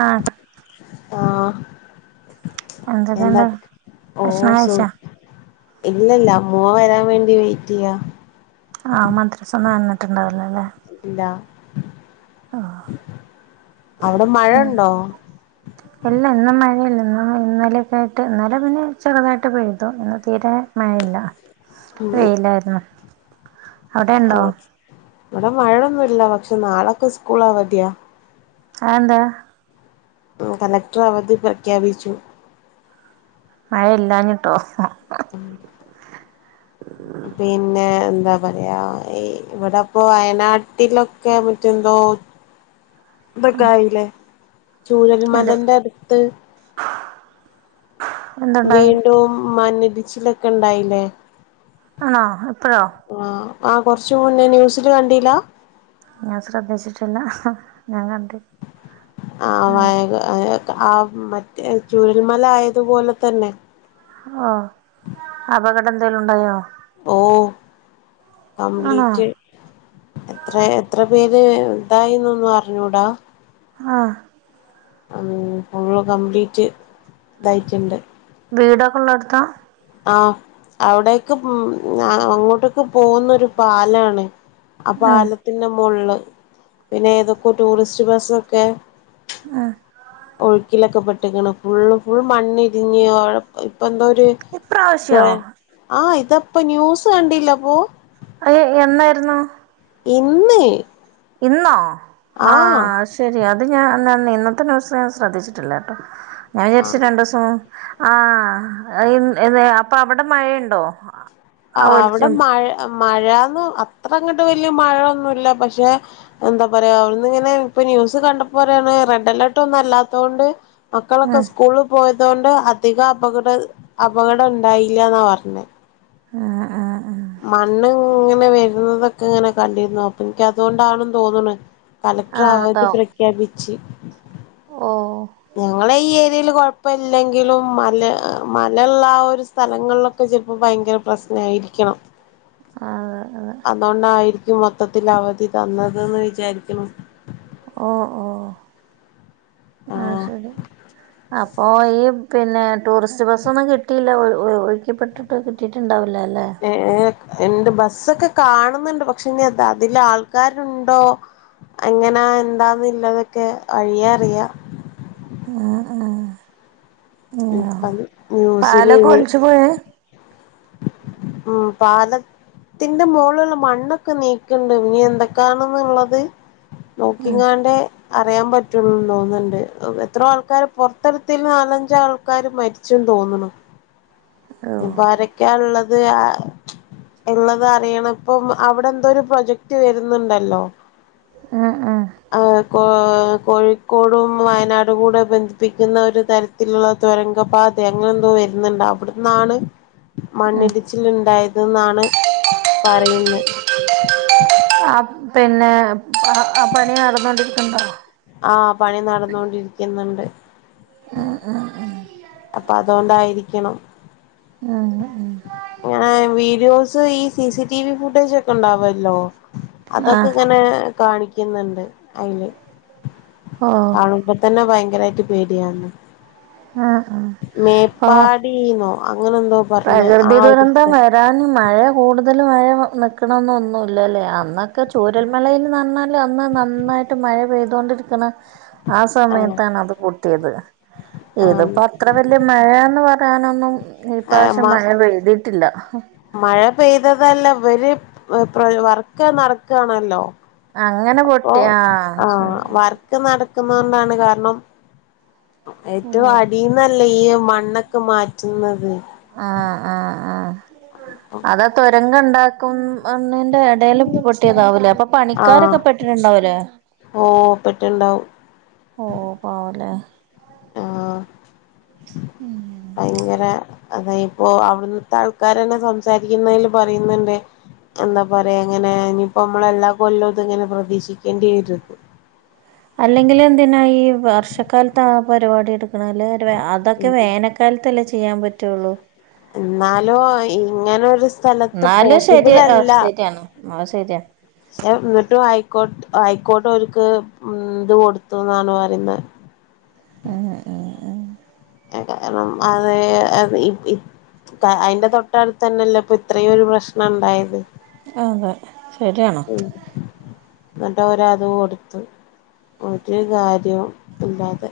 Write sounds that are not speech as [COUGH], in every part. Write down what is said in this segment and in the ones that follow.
ആഹ് ആഹ്, എന്തൊക്കെയുണ്ട് എന്താട്ട് ഭക്ഷണം ഓഹ് സുഖം. കഴിച്ചാ ഇല്ലല്ല മോൻ വരാൻ വേണ്ടി വെയിറ്റെയ്യാ ആഹ് മദ്രസന്ന് വന്നിട്ടുണ്ടാവൂലല്ലേ ഇല്ല. ആഹ്, [INAUDIBLE] അവിടെ മഴ ഉണ്ടോ ഹ്മ്മ് ഇല്ല ഇന്ന് മഴയില്ല ഇന്നും ഇന്നലൊക്കെ ആയിട്ട് ഇന്നലെ പിന്നെ ചെറുതായിട്ട് പെയ്തു ഇന്ന് തീരെ മഴയില്ല. വെയിലായിരുന്നു. അവിടെ ഉണ്ടോ ആണോ, ഇവടെ മഴൊന്നുല്ല പക്ഷെ നാളൊക്കെ സ്കൂളവതിയാ അതെന്താ ഹ്മ്മ്, കളക്ടറവധി പ്രഖ്യാപിച്ചു. മഴ ഇല്ലാഞ്ഞിട്ടോ [INAUDIBLE] പിന്നെ എന്താ പറയാ ഈ ഇവടപ്പൊ വയനാട്ടിലൊക്കെ മറ്റെന്തോ [INAUDIBLE] ഇതൊക്കായിലെ, ചൂഴൽ എന്ത് മലന്റെ അട്ത്ത് എന്തുണ്ടായി വീണ്ടും മന്നിടിച്ചിലൊക്കെ ഇണ്ടായില്ലേ ആഹ് ഇപ്പഴോ ആഹ് ആ കൊറച്ച് മുന്നേ ന്യൂസില് കണ്ടിലാ ഞാൻ ശ്രദ്ധിച്ചിട്ടില്ല. ഞാൻ കണ്ടി ആഹ് വയഗ ആഹ് മറ്റേ ചുഴൽമല ആയതുപോലെ തന്നെ ആഹ് അപകടം എന്തെലും ഇണ്ടായോ ഓഹ് ആണോ കംപ്ലീറ്റ് എത്രെ എത്രെ പേര് ഇതായി ന്നൊന്നും അറിഞ്ഞൂടാ ആഹ്. ഉം ഫുള്ള് കംപ്ലീറ്റ് ഇതായിട്ടുണ്ട് വീടൊക്കെള്ളെടുത്ത ആഹ് അവിടെയൊക്ക് ഉം അങ്ങോട്ടൊക്കെ പോകുന്നൊരു പാലാണ് ആഹ് ഉം പാലത്തിന്റെ മുകളില് പിന്നെ ഏതൊക്കെ ടൂറിസ്റ്റ് ബസ്സൊക്കെ ഒഴുക്കിലൊക്കെ പെട്ടികണു ഫുള് ഫുൾ മണ്ണി ഇടിഞ്ഞ് അവിടെ ഇപ്പം എന്തോ ഒരു ഇപ്രാവശ്യോ ആഹ് ഇത് ഇപ്പോ ന്യൂസ് കണ്ടില്ലപ്പോ അയ എന്നായിരുന്നു ഇന്ന് ഇന്നോ ആഹ് അത് ശരി അത് ഞാൻ ഇന്നത്തെ ന്യൂസ്‌ ഞൻ ശ്രദ്ധിച്ചിട്ടില്ല കേട്ടോ ഞാൻ വിചാരിച്ച ആഹ് രണ്ട് ദിവസം ഉം ആഹ് അപ്പൊ അവിടെ മഴയുണ്ടോ ആ ആഹ് അവിടെ ഒലിച്ചും മഴ മഴന്നു അത്ര അങ്ങോട്ട് വലിയ മഴയൊന്നുമില്ല പക്ഷെ എന്താ പറയാ അവിടന്ന് ഇങ്ങനെ ഇപ്പൊ ന്യൂസ് കണ്ടപ്പോ പറയാണ് റെഡ് അലേർട്ട് ഒന്നും അല്ലാത്ത കൊണ്ട് മക്കളൊക്കെ ഉം സ്കൂളിൽ പോയത കൊണ്ട് അധിക അപകട അപകടം ഉണ്ടായില്ലന്നാ പറഞ്ഞത് ആഹ് ആഹ് മണ്ണ് ഇങ്ങനെ വരുന്നതൊക്കെ ഇങ്ങനെ കണ്ടിരുന്ന അപ്പൊ എനിക്ക് അതുകൊണ്ടാണെന്ന് തോന്നണ കലക്ടർ ആഹ് അവധി അതാവും പ്രഖ്യാപിച്ച് ഓ ഞങ്ങള ഈ ഏരിയേയിൽ കുഴപ്പമില്ലെങ്കിലും മല മല യുള്ള ആഹ് ഒരു സ സ്ഥലങ്ങളിലൊക്കെ ചിലപ്പോൾ ഭയങ്കര പ്രശ്നയിരിക്കണം അതെ അതെ അതുകൊണ്ടായിരിക്കും മൊത്തത്തിൽ അവധി തന്നത് ന്ന്‌ വിചാരിക്കണ് ഓ ഓ ആഹ് ശരി അപ്പൊ ഈ പിന്നെ ടൂറിസ്റ്റ് ബസ്സൊന്നും കിട്ടിയില്ല ഒ ഒഴുക്കിപ്പെട്ടിട്ട് കിട്ടിയിട്ടുണ്ടാവില്ല അല്ലേ ഏഹ് ഇണ്ട് ബസ്സൊക്കെ കാണുന്നുണ്ട് പക്ഷെ ഇനി അതില് ആൾക്കാരുണ്ടോ അങ്ങനാ എന്താന്നുള്ളതൊക്കെ വഴിയാ അറിയാ ആഹ് ആഹ് ഇപ്പം ന്യൂസില് തു പോയെ ഉം പാല ത്തിന്റെ മുകളിലുള്ള മണ്ണൊക്കെ നീക്കുന്നുണ്ട് ഇനി എന്തൊക്കെയാണ്ന്നുള്ളത് ഉം നോക്കിങ്ങാണ്ട് അറിയാൻ പറ്റുള്ളൂന്ന് തോന്നുന്നുണ്ട് എത്രോ ആൾക്കാര് പൊറത്തെടുത്തത്തിൽ നാലഞ്ച് ആൾക്കാർ മരി ച്ചും തോന്നുണു ഇപ്പ ഓ അരൊക്കെയ ഉള്ളത് ഇള്ളത് അറിയണം ഇപ്പം അവിടെ എന്തോ ഒരു പ്രൊജക്ട് വരുന്നുണ്ടല്ലോ ആഹ് ആഹ് അഹ് കോ കോഴിക്കോടും വയനാടും കൂടെ ബന്ധിപ്പിക്കുന്ന ഒരു തര ത്തിലുള്ള തുരങ്ക പാത അങ്ങനെ എന്തോ വരുന്നുണ്ട് അവിടെ ന്നാണ് ഉം മണ്ണിടിച്ചിൽ ഉണ്ടായത് എന്നാണ് പറയുന്നത് തന്നെ ആഹ് പണി നടന്നോണ്ടിരിക്കുന്നുണ്ടോ ആഹ് പണി നടന്നൊണ്ടിരിക്കുന്നുണ്ട് ഉം ഉം ഉം അപ്പൊ അതുകൊണ്ടായിരിക്കണം ഉം ഉം ങ്ങാ വീഡിയോസ് ഈ C C T V footage ഒക്കെ ചെ ഉണ്ടാവല്ലോ അതൊക്കെ ആഹ് ഇങ്ങനെ കാണിക്കുന്നുണ്ട് അതില് ഓ കാണുമ്പ തന്നെ ഭയങ്കരമായിട്ട് പേടിയവ്ന്ന് ആഹ് ആഹ് ഓ മേപ്പാടിന്നോ അങ്ങനെന്തോ പ്രകൃതി ദുരന്തം വ രാൻ മഴ കൂടുതൽ മഴ നി ക്കണോന്നോന്നില്ലല്ലെ അന്നൊക്കെ ചു രൽമലയിൽ ന്നറഞ്ഞാൽ അന്ന് നന്നായിട്ട് മഴ പെയ്തു കൊണ്ടിരിക്കണെ ആ ആഹ് സമയത്താണ് അത് പോട്ടിയത് ഇത് ആഹ് പ്പെ അത്ര വലിയ മഴന്ന് പറയാനൊന്നും ആഹ് ഇപ്രാവശ്യം മ മഴ പെയ്തിയിട്ടില്ല മഴ പെയ്തതല്ല ഇവര് വർക് നടക്കണല്ലോ അങ്ങനെ പൊട്ടി ആഹ് ഒക്കെ നടക്കുന്ന കൊണ്ടാണ് കാരണം ഏറ്റവും ഓ അടീന്നല്ലേ ഈ മണ്ണൊക്കെ മാറ്റുന്നത് ആഹ് ആഹ് ആഹ് അത തൊരംഗം ഉണ്ടാക്കും എണ്ണിന്റെ ഇടെല് പൊട്ടിയതാവലേ അപ്പൊ ആഹ് പണിക്കാരൊക്കെ പെട്ടിട്ടുണ്ടാവലേ ഓ പെട്ടുണ്ടാവും ഓഹ് പാവലേ ആഹ് ഭയങ്കര അതെ ഇപ്പോ അവിടന്നത്തെ ആൾക്കാരന്നെ സംസാരിക്കുന്നതില് പറയുന്നുണ്ട് എന്താ പറയാ എങ്ങനെ ഇനിയിപ്പോ നമ്മള എല്ലാ കൊല്ലവും ഇത ഇങ്ങനെ പ്രതീക്ഷിക്കേണ്ടി വരുത് അല്ലെങ്കിൽ എന്തിനാ ഈ വർഷക്കാലത്ത് ആ പരിപാടി എടുക്കണല് അതൊക്കെ വേനക്ക ക്കാലത്തല്ലേ ചെയ്യാൻ പറ്റുള്ളൂ എന്നാലോ ഇങ്ങനെ ഒരു സ്ഥലത്ത് എന്നാലും ശരി പോസിബിൾ ആ അല്ല ശരിയാണ് ആ ശരിയാ പക്ഷെ എന്നിട്ടും ഹയിക്കോട്ട് ഹയിക്കോട് ഒരുക്ക് ഇത് കൊടുത്തു ന്നാണ് പറയുന്നേ ഏഹ് ഏഹ് ഏഹ് [UNINTELLIGIBLE] അയിന്റെ തൊട്ടടുത്തന്നെല്ലേ ഇപ്പൊ ഇത്രയും ഒരു പ്രശ്നം ഉണ്ടായത് അതെ ശരിയാണ് എന്നിട്ട് ഒരാത് കൊടുത്തു ഒരു കാര്യം ഇല്ലാതെ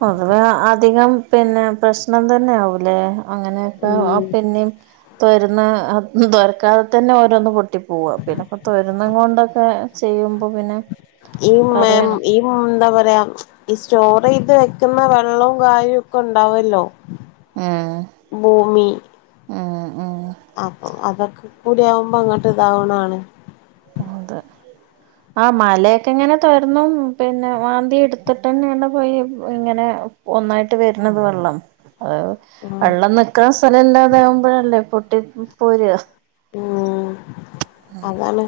പൊതുവേ അധികം പിന്ന പ്രശ്നം തന്നെ ആവൂലേ അങ്ങനയൊക്കെ ഉം പിന്നേം തോരന് തൊരക്കാതെ തന്നെ ഓരോന്ന് പൊട്ടിം പോവ്വാ പിന്നെപ്പോ തൊരന്നുകൊണ്ടൊക്കെ ചെയ്യുമ്പോ പിന്നെ പറയണം പോ എന്താ പറയാ ഈ സ്റ്റോർ ചെയ്ത് വെക്കുന്ന വെള്ളം കാര്യവും ഒക്കെ ഉണ്ടാവല്ലോ ഏഹ് ഏഹ് ഏഹ് അപ്പോ അതൊക്കെ കൂടി ആകുമ്പോ ങ്ങട്ട് ഇതാവണതാണ് എന്ത് ആഹ് മലയൊക്കെ ഇങ്ങനെ തോരന്നും പിന്നെ മാന്തി എടുത്തിട്ടന്നെണ് പോയി ഇങ്ങനെ ഒന്നായിട്ട് വരുന്നത് വെള്ളം ഉം വെള്ളം നിക്ക്ണ സ്ഥല ഇല്ലാതെ ആകുമ്പോഴല്ലേ പൊട്ടി പോര ആഹ് അതാണ്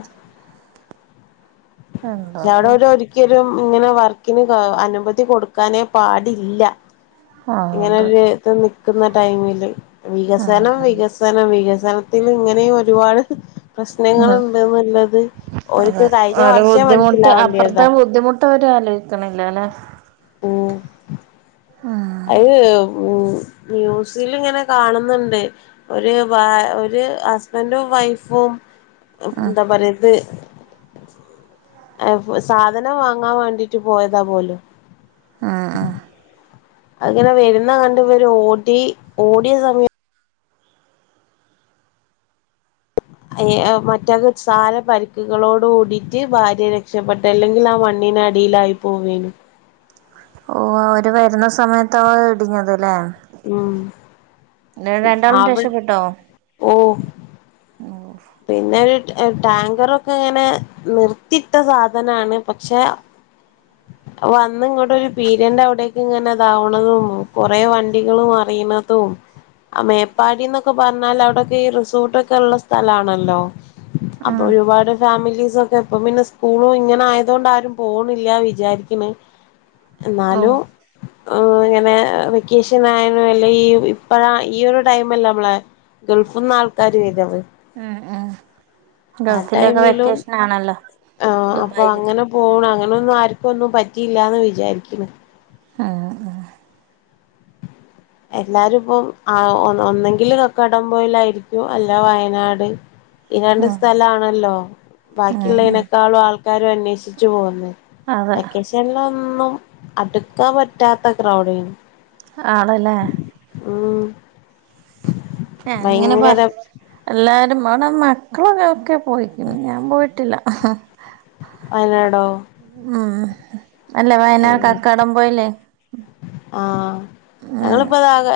ക്ഷെ അവിടെ എന്താപ്പോ ഒരു ഒരിക്കലും ഇങ്ങനെ വർക്കിന് അനുമതി കൊടുക്കാനേ പാടില്ല ആ ഇങ്ങനെ അതെ ഒരുത് നിക്കുന്ന ടൈമില് വികസനം ഉം വികസ സനം വികസനത്തിന് ഇങ്ങനെ ഒരുപാട് ഉം പ്രശ്നങ്ങള്ണ്ട് ന്നുള്ളത് ഓൽക്ക് കഴിഞ്ഞ വർശെ മനസ്സിലാവേണ്ടിയതാ ഇത് ഓര് ആലോയിക്ക്ണ്ല്ല ല്ലെ ഉം ഉം അയ് ഏഹ് മ്യൂസിൽങ്ങന കാണ്ന്ണ്ട് ഒര് വ ഒര് ഹസ്ബന്റും വൈഫും ഉം എന്താ പറയ ത് സാധനം വാങ്ങാൻ വേണ്ടിട്ട് പോയതാ പോലും ആഹ് ആഹ് അഅ്ങ്ങനെ വര്ന്ന കണ്ട് ഇവര് ഓടി ഓടിയ സമയത് എയ് അ മറ്റാക്ക്സാര പരിക്കുകളോട് കൂടീട്ട് ഭാര്യ രക്ഷപ്പെട്ട് ട്ട് അല്ലെങ്കിൽ ആ മണ്ണീനടീലായി പോവേനു ഓ അവര് വരുന്ന സമയത്താവും അഅ് ഇടിഞ്ഞത് ല്ലേ ഉം ന്നട്ട് രണ്ടാളും രക്ഷപ്പെട്ടോ ഓഹ് പിന്നെ ഒര് ടാങ്കറൊക്കെ ഇങ്ങനെ നിർത്തിട്ട സാധനാണ് പക്ഷെ വന്ന് ഇങ്ങോട്ടൊരു പീടിയന്റെ അവിടേക് ഇങ്ങനെ താവ്ണതും കൊറെ വണ്ടികളും മറീണ തും ആ മേപ്പാടി ന്നൊക്കെ പറഞ്ഞാല് അവിടെക്കെ ഈ റിസോർട്ടൊക്കെ ള്ള സ്ഥലാണല്ലോ അപ്പൊ ഉം ഒരുപാട് ഫാമിലീസ് ഒക്കെ ഇപ്പ പിന്നെ സ്കൂളും ഇങ്ങനെ ആയതോണ്ട് ആരും പോണില്ലാ വിജ് വിജാരിക്ക്ണ് ഓ ന്നാലും ഇങ്ങനെ വെക്കേഷൻ ആയാലും അല്ലെ ഈ ഇപ്പഴ ഈ ഒരു ടൈമല്ലെ നമ്മളെ- ഗൾഫ്ന്ന് ആൾക്കാര് വെരവ് ഉം ഉം ഗൾഫിലൊക്കെ ടൈമിലും വെക്കേഷന് ആണല്ലോ ആ അപ്പൊ ദുബായിലക്കെ അങ്ങനെ പോണ് അങ്ങനാെന്നും ആർക്കും ഒന്നും പറ്റില്ലാന്ന് വിചാരിക്കിണ് ആഹ് ആഹ് എല്ലാരും ഇപ്പം ആ ഒന്ന് ഒന്നെങ്കില് കക്കാടംപോയിലായിരിക്കും അല്ലാ വയനാട് [INAUDIBLE] ഈ രണ്ട് സ്ഥലആണല്ലോ ഉം ഉം ബാക്കിള്ളനേക്കാളുംആൾക്കാര് അന്വേഷിച്ചു പൊവ്ന്നെ അതെ വെക്കേഷൻല് ഒന്നും അട്ക്കാൻ പറ്റാത്ത അത്ര ക്രൗഡയ്നി ആണ്ല്ലേ ഉം ഞാൻ ഇങ്ങനെ ഭയങ്കര പറഞു എല്ലാരും മെണ മക്കള് ഓലൊക്കെ പോയിക്കിണ് ഞാൻ പോയിട്ടില്ല വയനാടോ ആഹ് ഏ അല്ലവയനാ കക്കാടംപോയിലെ ആഹ് ഉം ഞങ്ങളിപ്പ താകെ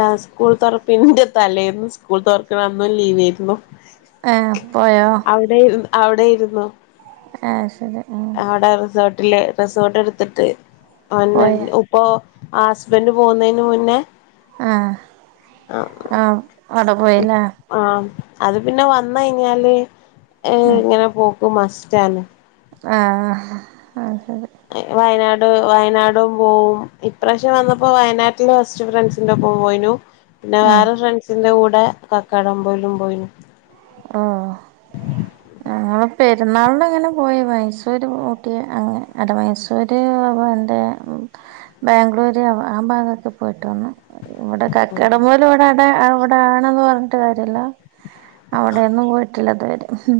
ഏഹ് സ്കൂൾ താെറപ്പിന്റെ തലെന്നും സ്കൂൾ താെറക്ക്ണ അന്നും ലീവേയ്ര്ന്നു ഏഹ് പോയോ അവിടെ അവിടെയിരുന്നോ ഏഹ് ശരി ആടെ റിസോർട്ടില് റിസോർട്ട് ഇട്ത്തിട്ട് പോയോ അന്നന്നെ ഉപ് പ്പോ ഹസ്ബൻഡ് പോവ്ന്നേന് മുന്നേ ആഹ് ആഹ് അവ്ടെ പോയില്ലേ ആഹ് അത് പിന്നെ വന്ന്കഴിഞ്ഞാല് ഏ് ഉം ഇങ്ങനെ പോക്ക് മസ്റ്റാണ് ആഹ് ആഹ് ല്ലെങ്കി വയനാട് വയനാടും പോവും ഇപ്രാവശ്യം വന്നപ്പോ വയനാട്ടില് ബസ് സ്റ്റ് ഫ്രൻസിന്റെഒപ്പം പോയിനൂ പിന്നെ ഉം വേറെ ഫ്രണ്ട്സിന്റെ കൂടെ കക്കാടംപോയിലും പോയിനു ആഹ് ഏഹ് നങ്ങള് പെര്ന്നാളിന് അങ്ങനെ പോയി മൈസൂര് ഊട്ടി അങ്ങനെ അത് മൈസൂര് [UNINTELLIGIBLE] ബാംഗ്ലൂര് അ ആ ഭാഗൊക്കെ പോയിട്ട് വന്നു വിടെ കക്കാടംപോയില് ഇവടെ ആടെ അവിടെ ആണ്ന്ന് പറഞ്ഞിട്ട് കാര്യല്ലാ അവിടെന്നും പോയിട്ടില്ല ഇതുവരെ ഹും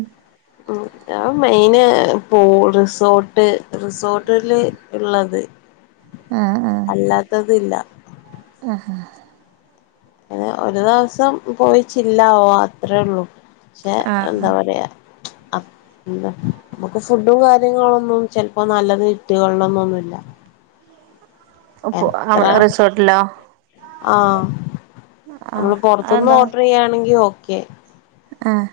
ഞാന് മെയിന് പോവും റിസോർട്ട് റിസോർട്ടില് ള്ളത് [INAUDIBLE] അല്ലാത്തത് ഇല്ല ആഹ് ഹാ ഇങ്ങനെ ഒരു ദിവസം പോയിച്ചില്ലാവാ അത്രേ ഒള്ളൂ പക്ഷെ ആഹ് എന്താ പറയാ [UNINTELLIGIBLE] എന്താ നമ്മക്ക് ഫുഡും കാര്യങ്ങളൊന്നും ചെലപ്പോ നല്ലത് കിട്ടിയോളണന്നൊന്നുല്ല ആഹ് എത്ര അവിടെ റിസോർട്ടിലോ ആഹ് ആഹ് നമ്മള് പൊറത്ത്ന്ന് അതെന്താ ഓർഡർ ചെയ്യാണെങ്കി ഓക്കെ ആഹ്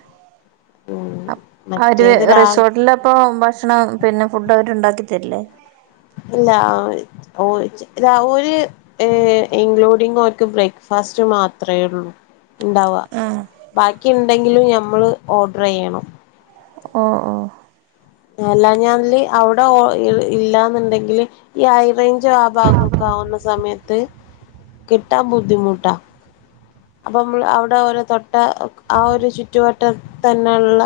ഉം അപ് അവര് മറ്റേത് രാവി റിസോർട്ടിലപ്പോ ഭക്ഷണം പിന്നെ ഫുഡ് അവര് ഇണ്ടാക്കി തരില്ലേ ഇല്ല അവ ഓ ഓര് ഏഹ് ഇൻക്ലൂഡിങ് ഓര്ക്ക് ബ്രേക്ക്ഫാസ്റ്റ് മാത്രേ ഉള്ളൂ ഇണ്ടാവാ ആഹ് ബാക്കി ഇണ്ടെങ്കിലും ഞമ്മള് ഓർഡർ ചെയ്യണം ഓഹ് ഓഹ് അല്ലാഞ്ഞാല് അവിടെ ഓ ഇൽ ഇല്ലാന്നുണ്ടെങ്കില് ഈ ആയിറേഞ്ചോ ആ ഭാഗൊക്കെ ആവുന്ന സമയത്ത് കിട്ടാൻ ബുദ്ധിമുട്ടാ അപ്പൊ ഇമ്മള് അവിടെ ഓലെ തൊട്ട ആ ഒരു ചുറ്റുവട്ടത്തെന്നെള്ള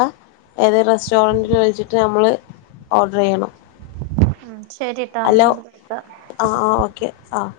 ഏതെ റെസ്റ്റോറന്റിൽ വിളിച്ചിട്ട് നമ്മള് ഓർഡർ ചെയ്യണം ഉം ശരിട്ടാ [UNINTELLIGIBLE] വിളിക്കാ ആഹ് ആഹ് ഓക്കെ ആഹ്